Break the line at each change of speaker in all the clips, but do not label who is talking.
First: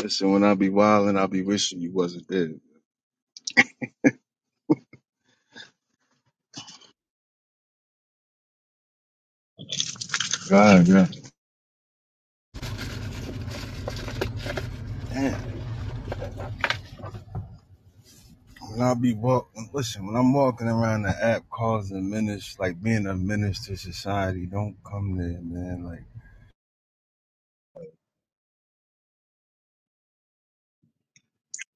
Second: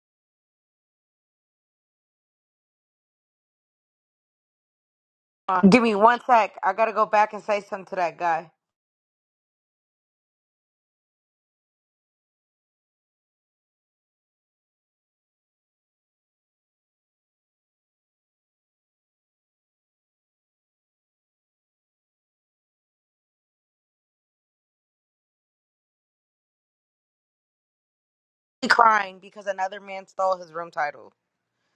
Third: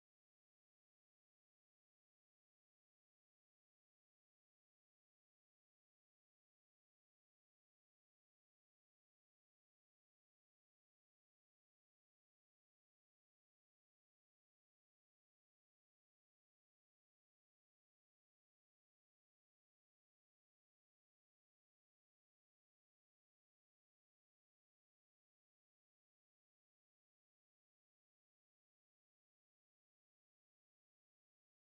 Listen, when I be wildin', I be wishing you wasn't there.
Give me one sec. I gotta go back and say something to that guy.
God, yeah. Damn. When I be walking, listen, when I'm walking around the app causing menace, like being a menace to society, don't come there, man. Like,
He Crying because another man stole his room title.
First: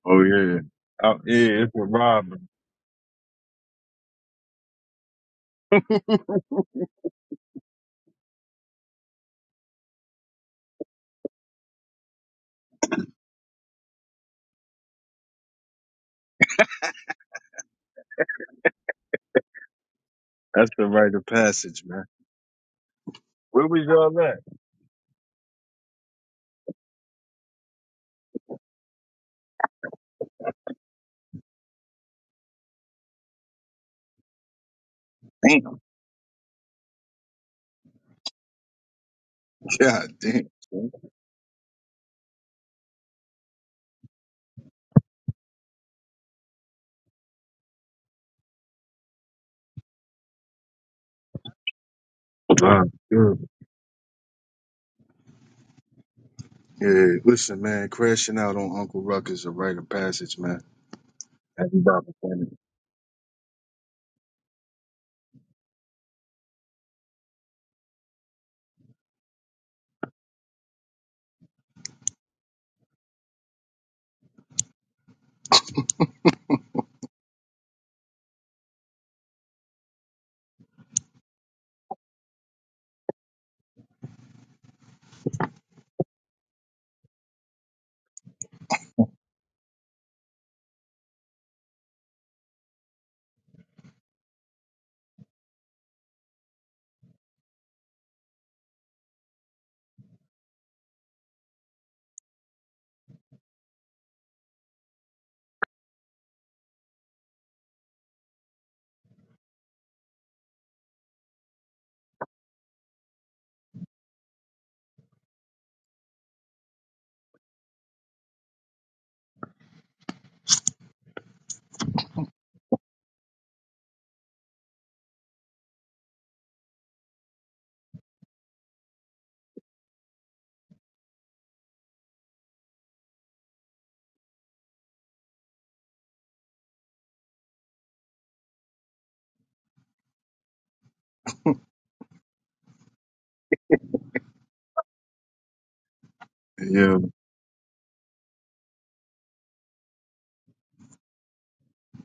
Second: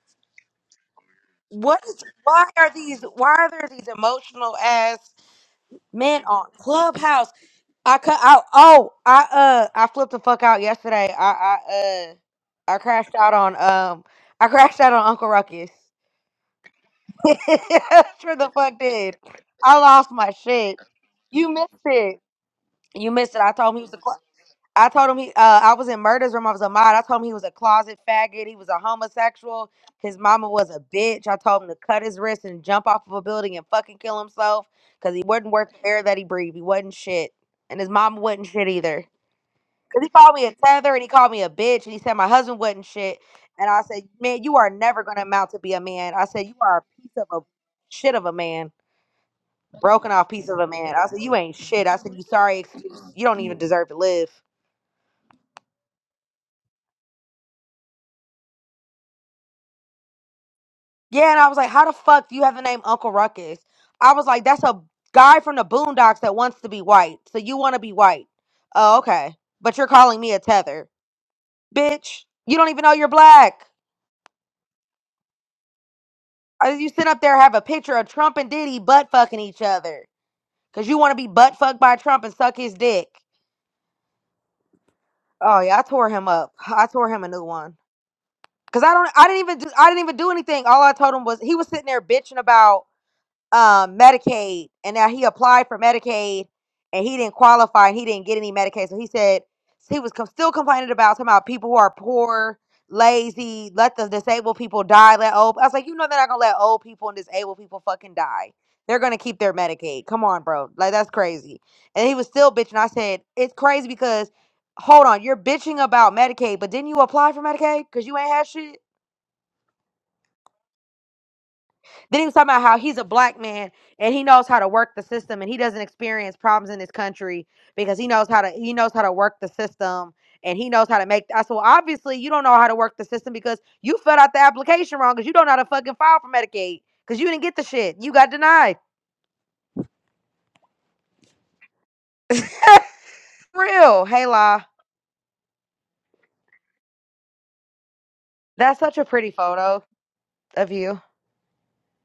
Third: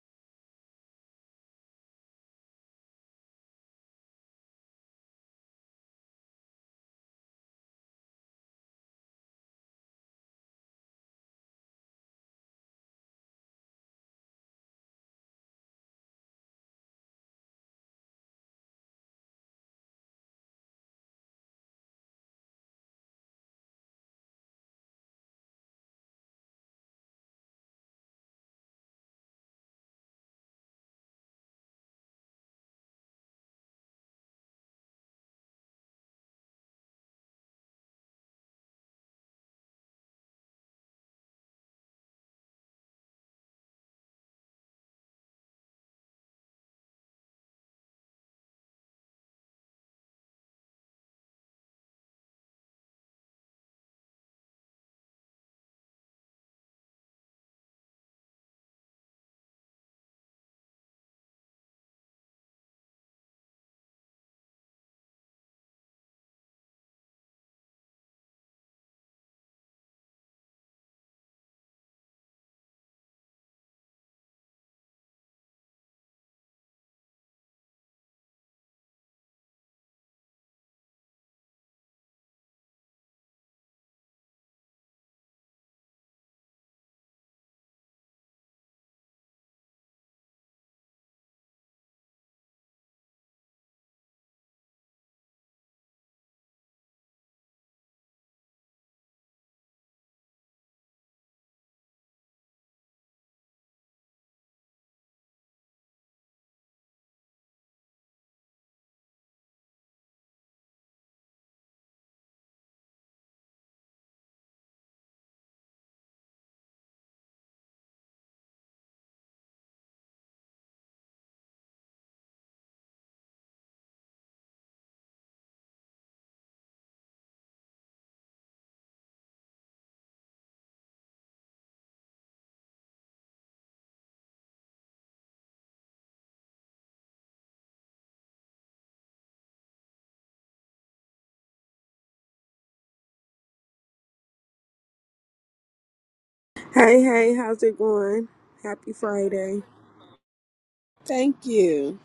Oh yeah. Oh yeah, it's a
What is?
robber.
Why are these? Why are there these emotional ass men on Clubhouse? I cut out. Oh, I uh, I flipped the fuck out yesterday. I I uh, I crashed out on um, I crashed out on Uncle Ruckus. sure the fuck did. I lost my
That's
shit.
the rite of
You missed
passage, man.
it. You missed it. I
Where
told him he
was
was a clubhouse.
y'all at?
I told him he, uh, I was in Murder's room. I was a mod. I told him he was a closet faggot. He was a homosexual. His mama was a bitch. I told him to cut his wrist and jump off of a building and fucking kill himself because he wasn't worth
damn,
the air that he breathed. He wasn't shit. And his mama wasn't shit either. Because he
god
called me
damn.
a tether and he called me a bitch and he said my husband wasn't shit. And I said, man, you are never going to amount to be a man. I said, you are a piece of a shit of a man, broken off piece of a man. I said, you ain't shit. I said, you sorry
Wow.
excuse. You don't
Good.
even deserve to live.
Yeah, listen, man, crashing out on Uncle Ruck is a rite of passage, man.
Yeah, and I was like, how the
Everybody
fuck do you
funny.
have the name Uncle Ruckus? I was like, that's a guy from the Boondocks that wants to be white. So you want to be white. Oh, okay. But you're calling me a tether. Bitch, you don't even know you're black. Uh, You sit up there have a picture of Trump and Diddy butt fucking each other because you want to be butt fucked by Trump and suck his dick. Oh yeah, I tore him up. I tore him a new one because I don't. I didn't even. Do, I didn't even do anything. All I told him was he was sitting there bitching about. um, Medicaid, and now he applied for Medicaid, and he didn't qualify, and he didn't get any Medicaid. So he said he was com- still complaining about talking about people who are poor, lazy, let the disabled people die, let old. I was like, you know, they're not gonna let old people and disabled people fucking die. They're gonna keep their Medicaid. Come on, bro, like that's crazy. And he was still bitching. I said, it's crazy because. Hold on, you're bitching about Medicaid, but didn't you apply for Medicaid? Cause you ain't had shit. Then he was talking about how he's a black man and he knows how to work the system and he doesn't experience problems in this country because he knows how to he knows how to work the system and he knows how to make I said, well, obviously you don't know how to work the system because you filled out the application wrong because you don't know how to fucking file for Medicaid. Cause you didn't get the shit. You got denied. Real. Hey La.
Hey,
Yeah,
hey, how's it going?
That's
Happy
such a pretty
Friday.
photo of you.
Thank you.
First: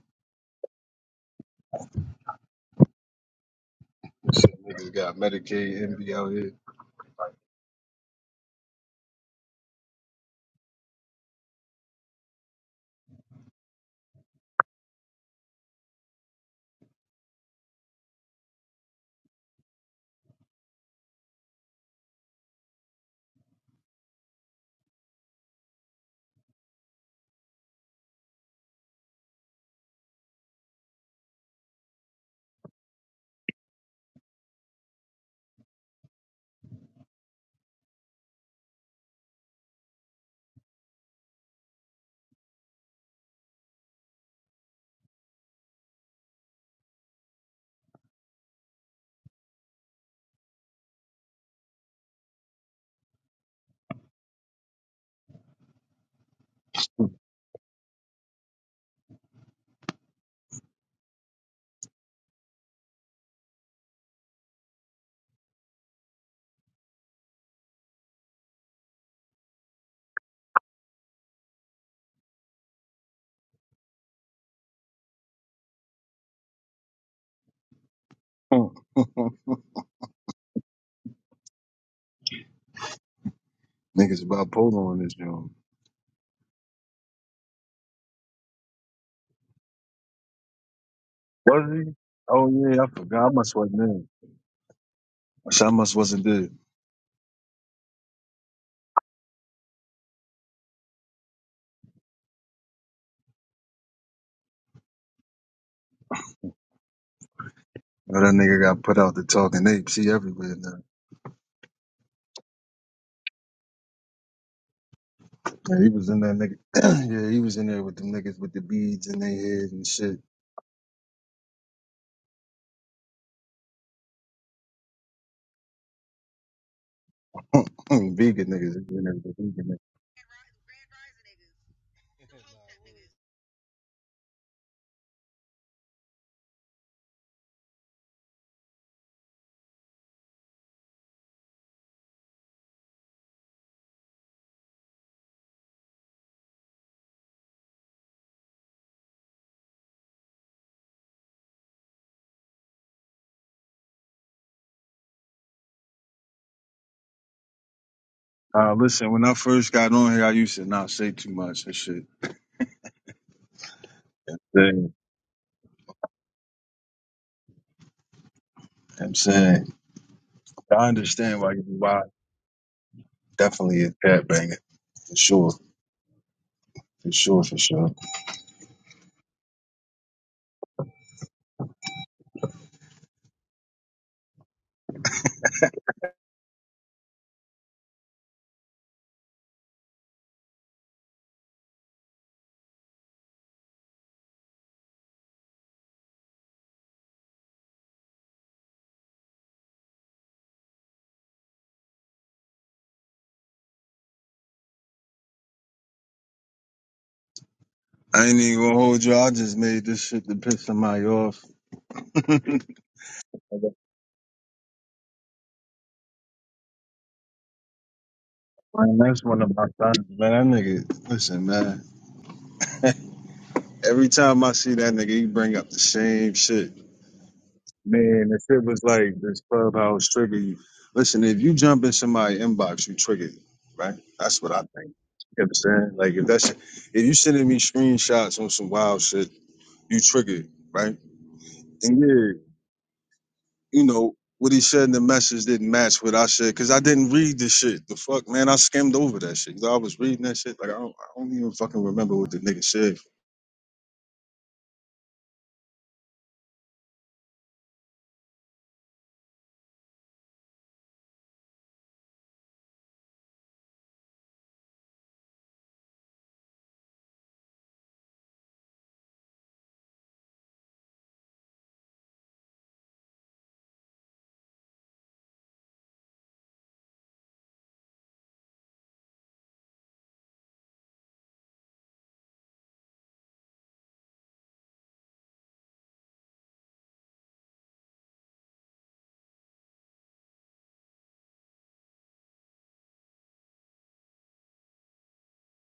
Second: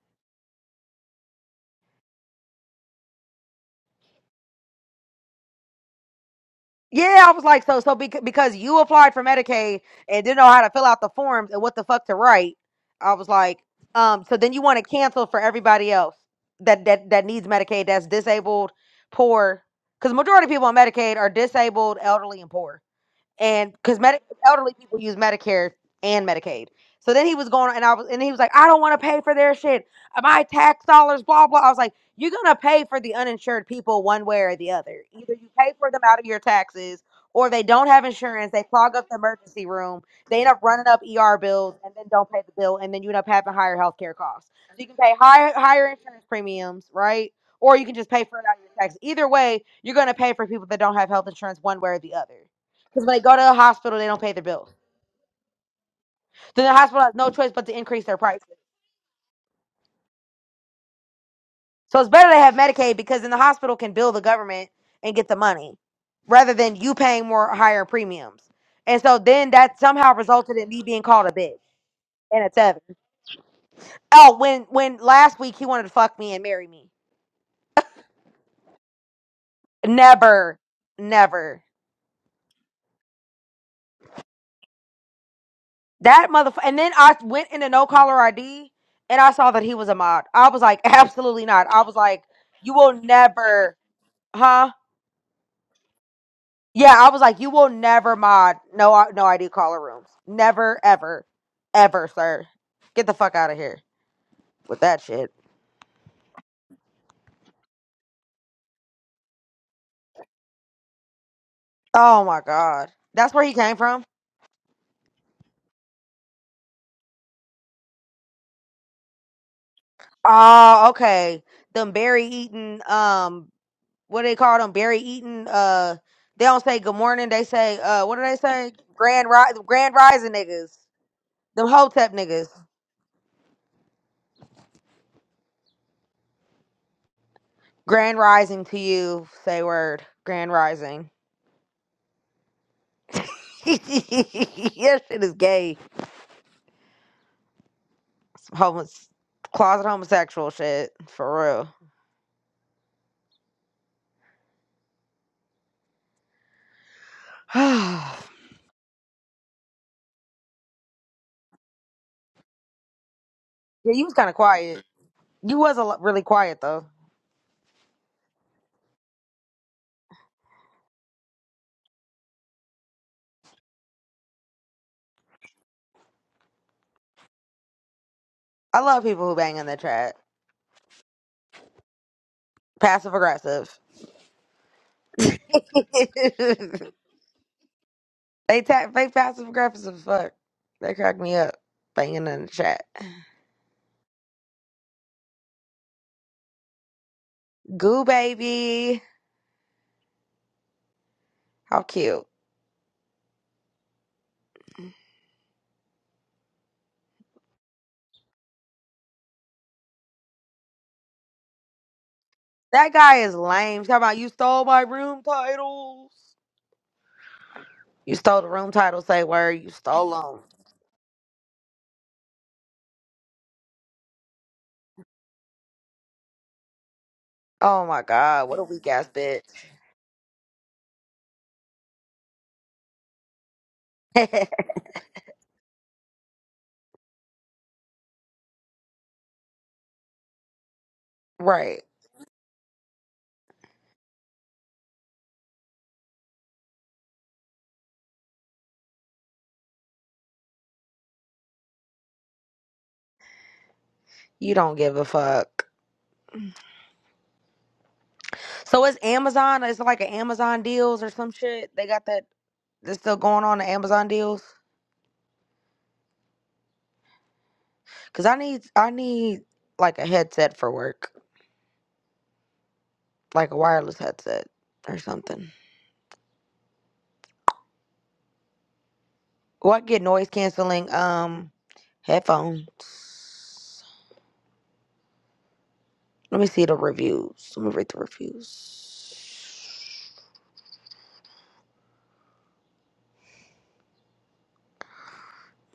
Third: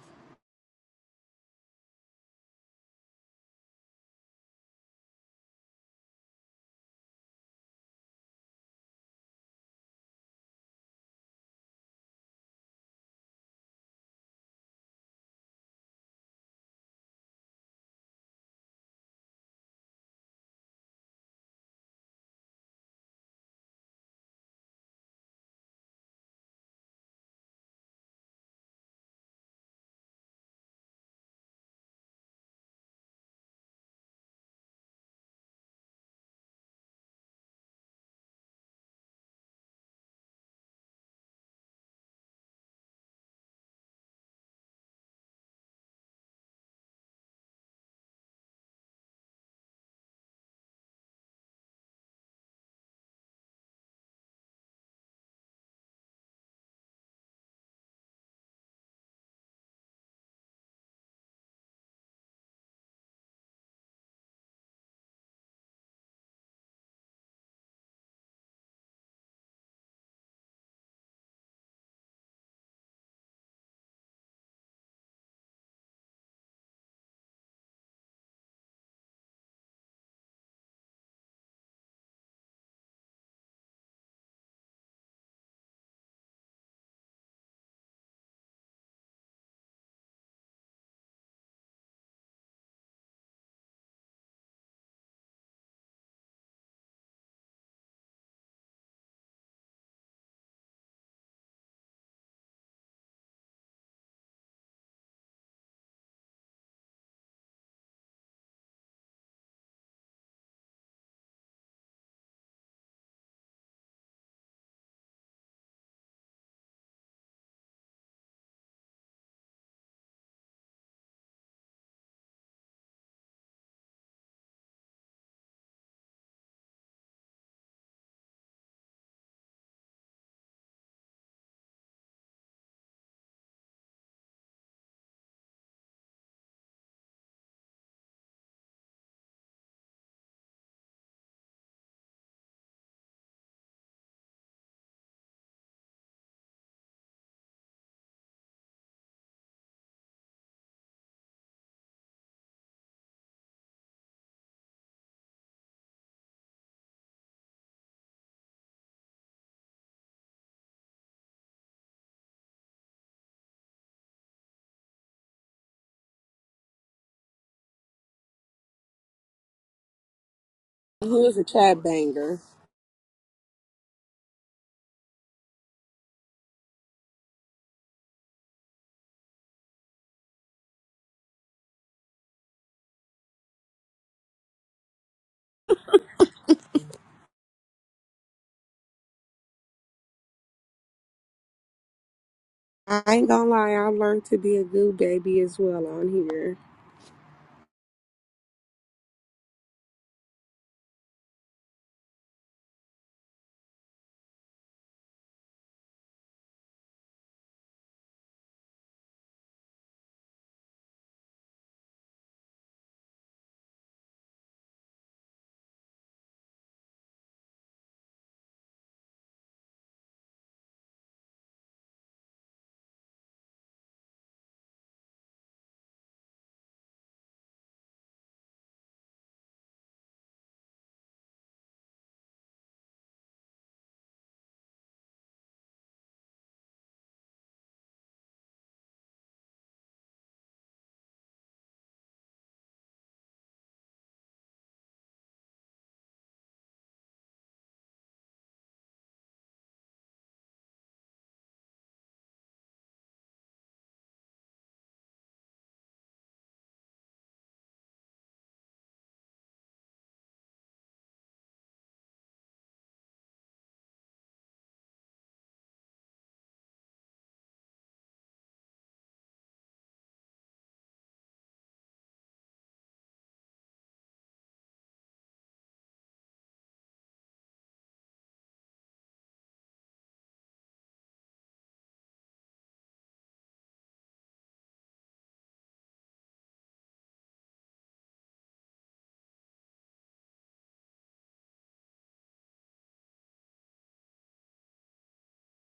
some niggas got Medicaid envy out
Yeah, I was like, so so because because you applied for Medicaid and didn't know how to fill out the forms and what the fuck to write, I was like, um, so then you want to cancel for everybody else that that that needs Medicaid that's disabled, poor, because majority of people on Medicaid are disabled, elderly, and poor and because Medi- elderly people use Medicare and Medicaid. So then he was going, and I was, and he was like, "I don't want to pay for their shit. Uh, My tax dollars, blah blah." I was like, "You're gonna pay for the uninsured people one way or the other. Either you pay for them out of your taxes, or they don't have insurance. They clog up the emergency room. They end up running up ER bills, and then don't pay the bill, and then you end up having higher healthcare costs. So you can pay higher higher insurance premiums, right? Or you can just pay for it out of your taxes. Either way, you're gonna pay for people that don't have health insurance one way or the other." Because when they go to the hospital, they don't pay their bills. Then the hospital has no choice but to increase their prices. So it's better to have Medicaid because then the hospital can bill the government and get the money rather than you paying more higher premiums. And so then that somehow resulted in me being called a bitch and a seven. Oh, when when last week he wanted to fuck me and marry me.
here.
Never, never.
Niggas about polo on this joint.
That motherfucker. And then I went into no caller ID and I saw that he was a mod. I was like, absolutely not.
Was
I
he?
was like,
Oh
you
yeah, I
will
forgot. I must
never,
wasn't there.
huh?
I said I must wasn't there.
Yeah, I was like, you will never mod. No, I- no, I do caller rooms. Never, ever, ever, sir. Get the fuck out of here with that shit.
Well, that nigga got put out the talking apes. He everywhere now.
Oh my god, that's where he came from.
Yeah, he was in that nigga. yeah, he was in there with them niggas with the beads in their head and shit.
Oh, okay. Them berry eating. Um, what do they call them? Berry eating. Uh, they don't say good morning. They say, uh, what do they
vegan
say?
niggas. He was in there with
Grand
the
rise,
vegan niggas.
grand rising niggas. Them hotep niggas. Grand rising to you. Say word. Grand rising. yes, shit is gay. homeless, closet homosexual shit for real. yeah,
Uh, listen, when I first got on here, I used to not say too much and shit.
you was kind of
You
quiet.
know
You was a lo- really quiet though.
what I'm saying, You know what I'm saying, I
He was
understand
a
why you
chat
why
banger.
definitely a cat banger for sure, for sure, for sure.
I love people who bang in the chat. Passive aggressive. they ta- they passive aggressive as fuck. They crack me up. Banging in the chat.
I ain't gonna lie, I learned to be a good baby as well on here.
Goo baby, how cute.
I ain't even gonna hold you. I just made this shit to piss somebody off. man,
That guy is lame. He's Talking about you stole my room titles. You stole the room titles.
that's
Say
one of
word.
my
You
sons,
stole them.
man. That nigga, listen, man. Every time I see that nigga, he bring up the same shit.
Oh my
Man, the
god, what
shit
a
was
weak ass
like this
bitch.
clubhouse trigger you. Listen, if you jump in somebody's inbox, you triggered, right? That's what I think. You understand? Like if that's if you sending me screenshots on some wild shit, you triggered, right?
right.
And yeah. you know, what he said in the message didn't match what I said because I didn't read the shit. The fuck, man, I skimmed over that shit. You know, I was reading that shit. Like, I don't, I don't even fucking remember what the nigga said.
You don't give a fuck. So it's Amazon. It's like an Amazon deals or some shit. They got that. That's still going on the Amazon deals. Cause I need I need like a headset for work, like a wireless headset or something. Well, I get noise canceling um headphones. Let me see the reviews. Let me read the reviews.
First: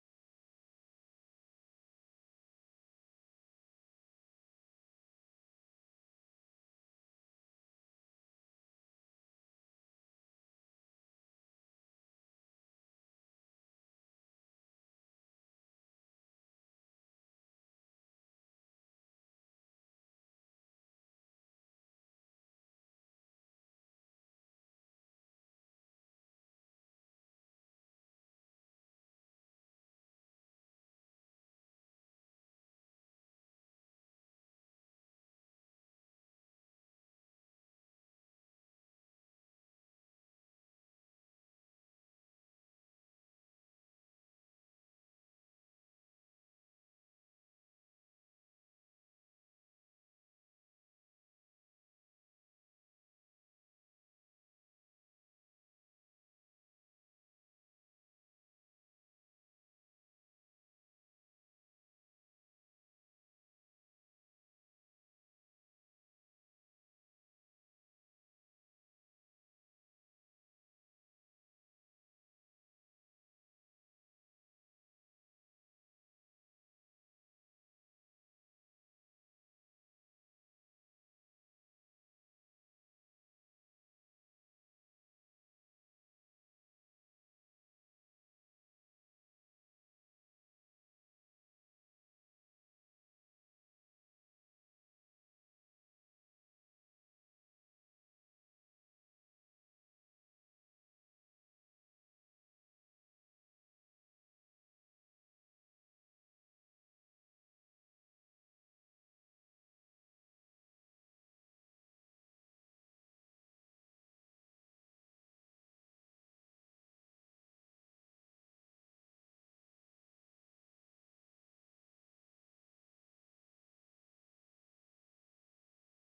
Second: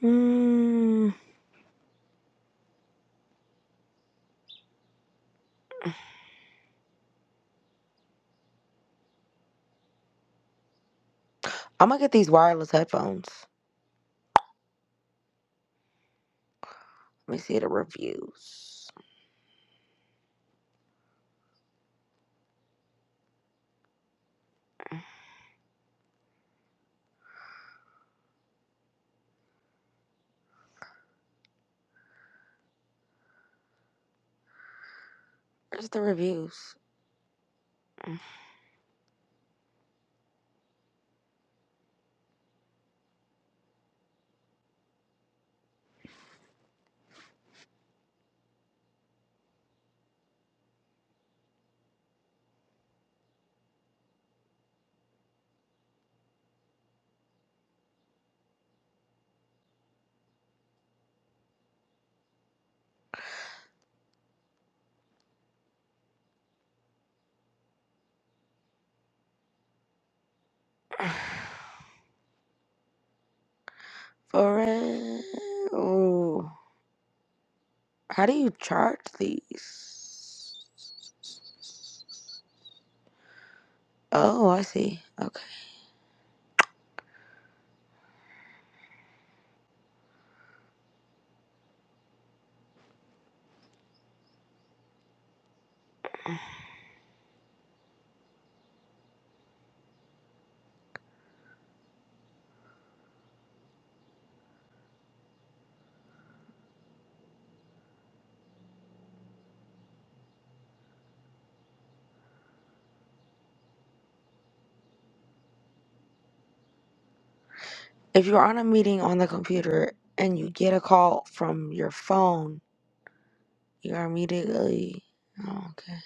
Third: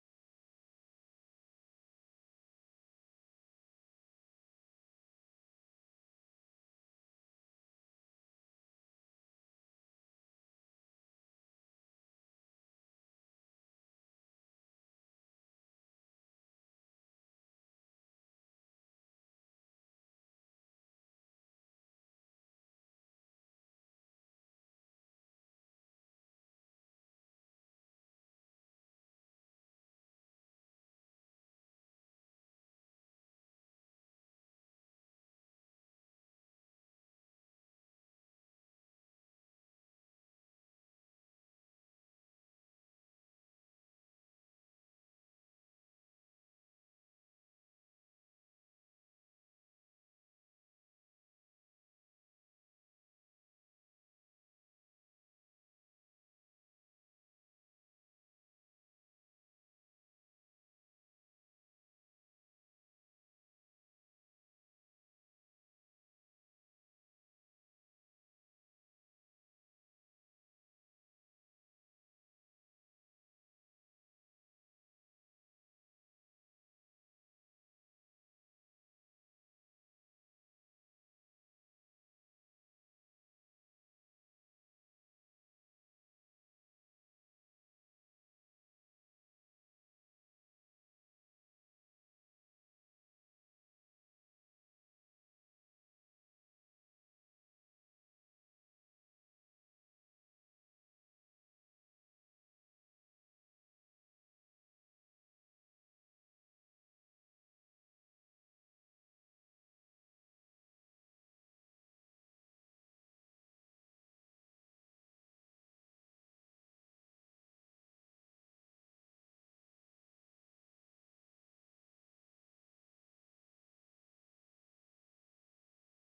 Mm, I'm gonna get these wireless headphones. Let me see the reviews. Where's the reviews? For real. Ooh. How do you charge these? Oh, I see. Okay. If you're on a meeting on the computer and you get a call from your phone, you are immediately. Oh, okay.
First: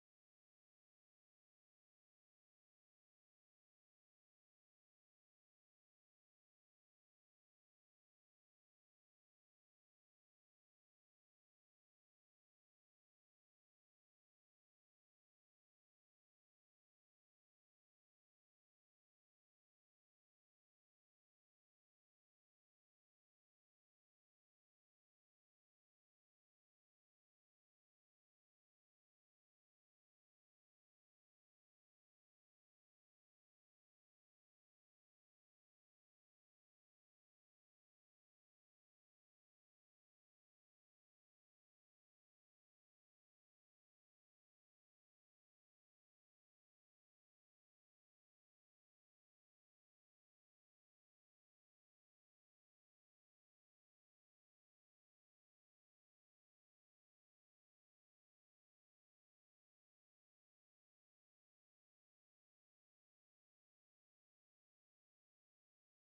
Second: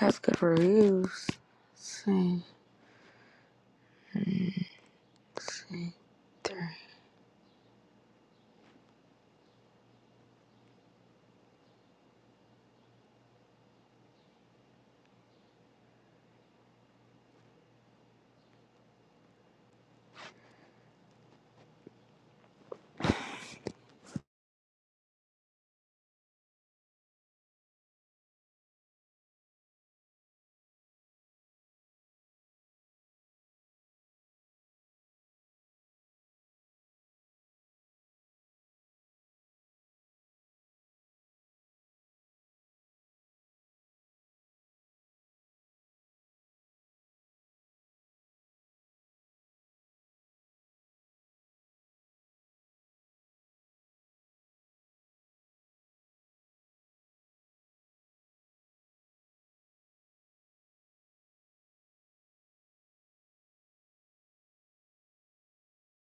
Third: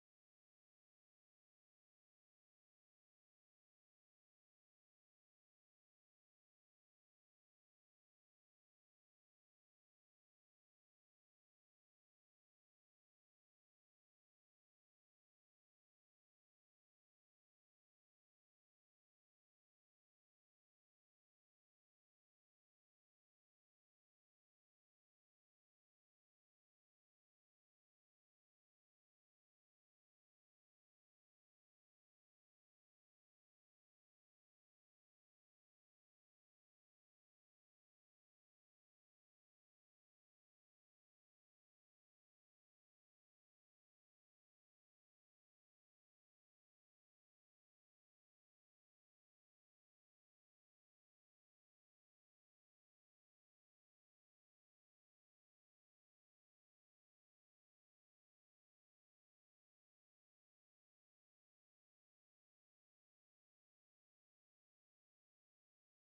That's good for reviews. Let's see. Hmm, let's see.